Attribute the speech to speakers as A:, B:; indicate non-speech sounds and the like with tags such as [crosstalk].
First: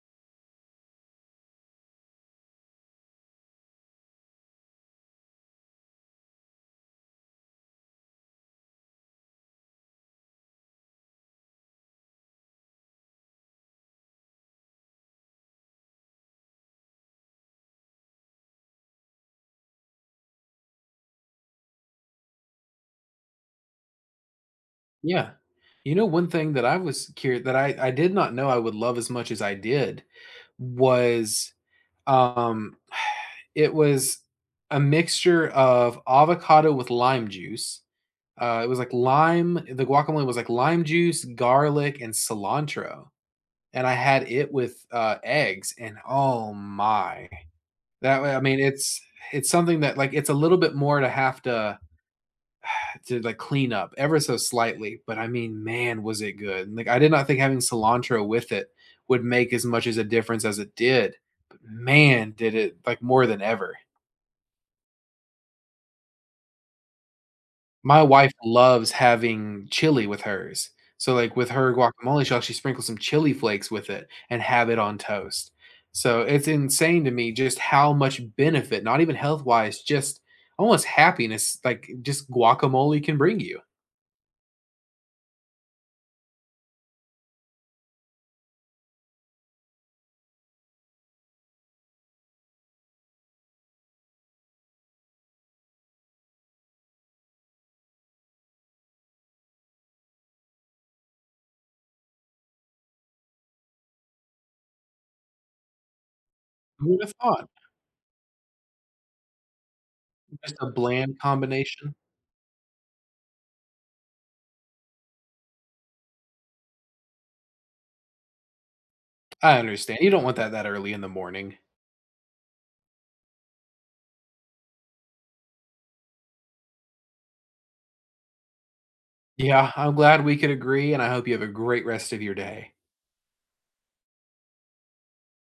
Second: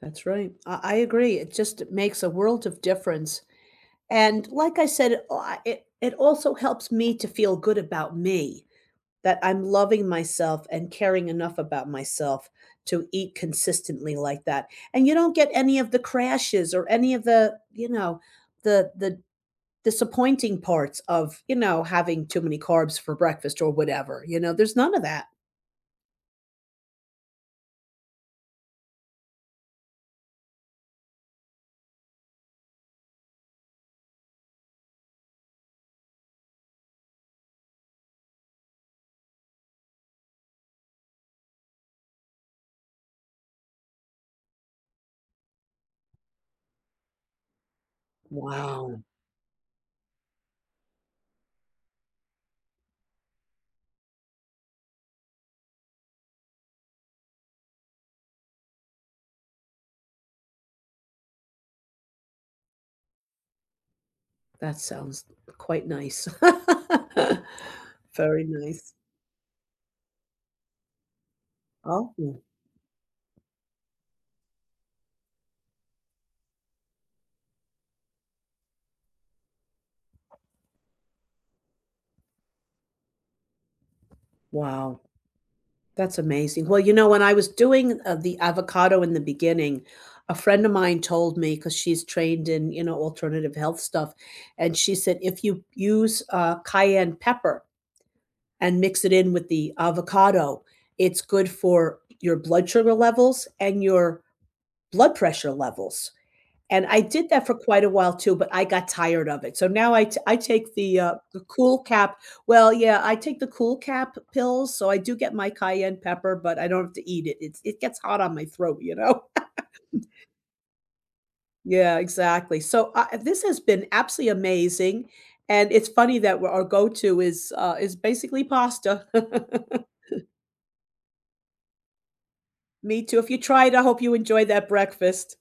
A: That's right. I I agree. It just makes a world of difference, and like I said, I it it also helps me to feel good about me, that I'm loving myself and caring enough about myself to eat consistently like that and you don't get any of the crashes or any of the you know, the the disappointing parts of, you know, having too many carbs for breakfast or whatever, you know? There's none of that.
B: Yeah. You know one thing that I was cur that I I did not know I would love as much as I did, was, um, [sighs] it was a mixture of avocado with lime juice. Uh, it was like lime The guacamole was like lime juice, garlic, and cilantro and I had it with, uh, eggs and oh my. That wa I mean, it's
A: Wow.
B: it's something that like, it's a little bit more to have to [sighs] to the clean up ever so slightly, but I mean, man, was it good and like I did not think having cilantro with it would make as much as a difference as it did, but man, did it like more than ever.
A: That sounds quite nice.
B: My
A: [laughs]
B: wife
A: Very
B: loves
A: nice.
B: having chili with hers. So, like, with her
A: Oh.
B: guacamole, she'll actually sprinkle some chili flakes with it and have it on toast. So it's insane to me just how much benefit, not even health-wise, just almost happiness, like just guacamole can bring you.
A: Wow. That's amazing. Well, you know, when I was doing, uh, the avocado in the beginning, a friend of mine told me- 'cause she's trained in, you know, alternative health stuff- and she said if you use, uh, cayenne pepper and mix it in with the avocado, it's good for your blood sugar levels and your blood pressure levels, and
B: Who
A: I
B: would've
A: did that
B: thought?
A: for quite a while, too, but I got tired of it. So now I ta I
B: Just a
A: take the, uh,
B: bland
A: the
B: combination.
A: CoolCap well, yeah, I take the CoolCap pills, so I do get my cayenne pepper, but I don't have to eat it. It's it gets hot on my throat, you know?
B: I understan
A: [laughs]
B: you don't want that that early in the morning.
A: Yeah, exactly. So, uh this has been absolutely amazing and it's funny that we our go-to is, uh is basically pasta.
B: Yeah. I'm glad
A: [chuckles]
B: we could agree, and I hope you have a great rest of your day.
A: Me, too. If you try it, I hope you enjoyed that breakfast.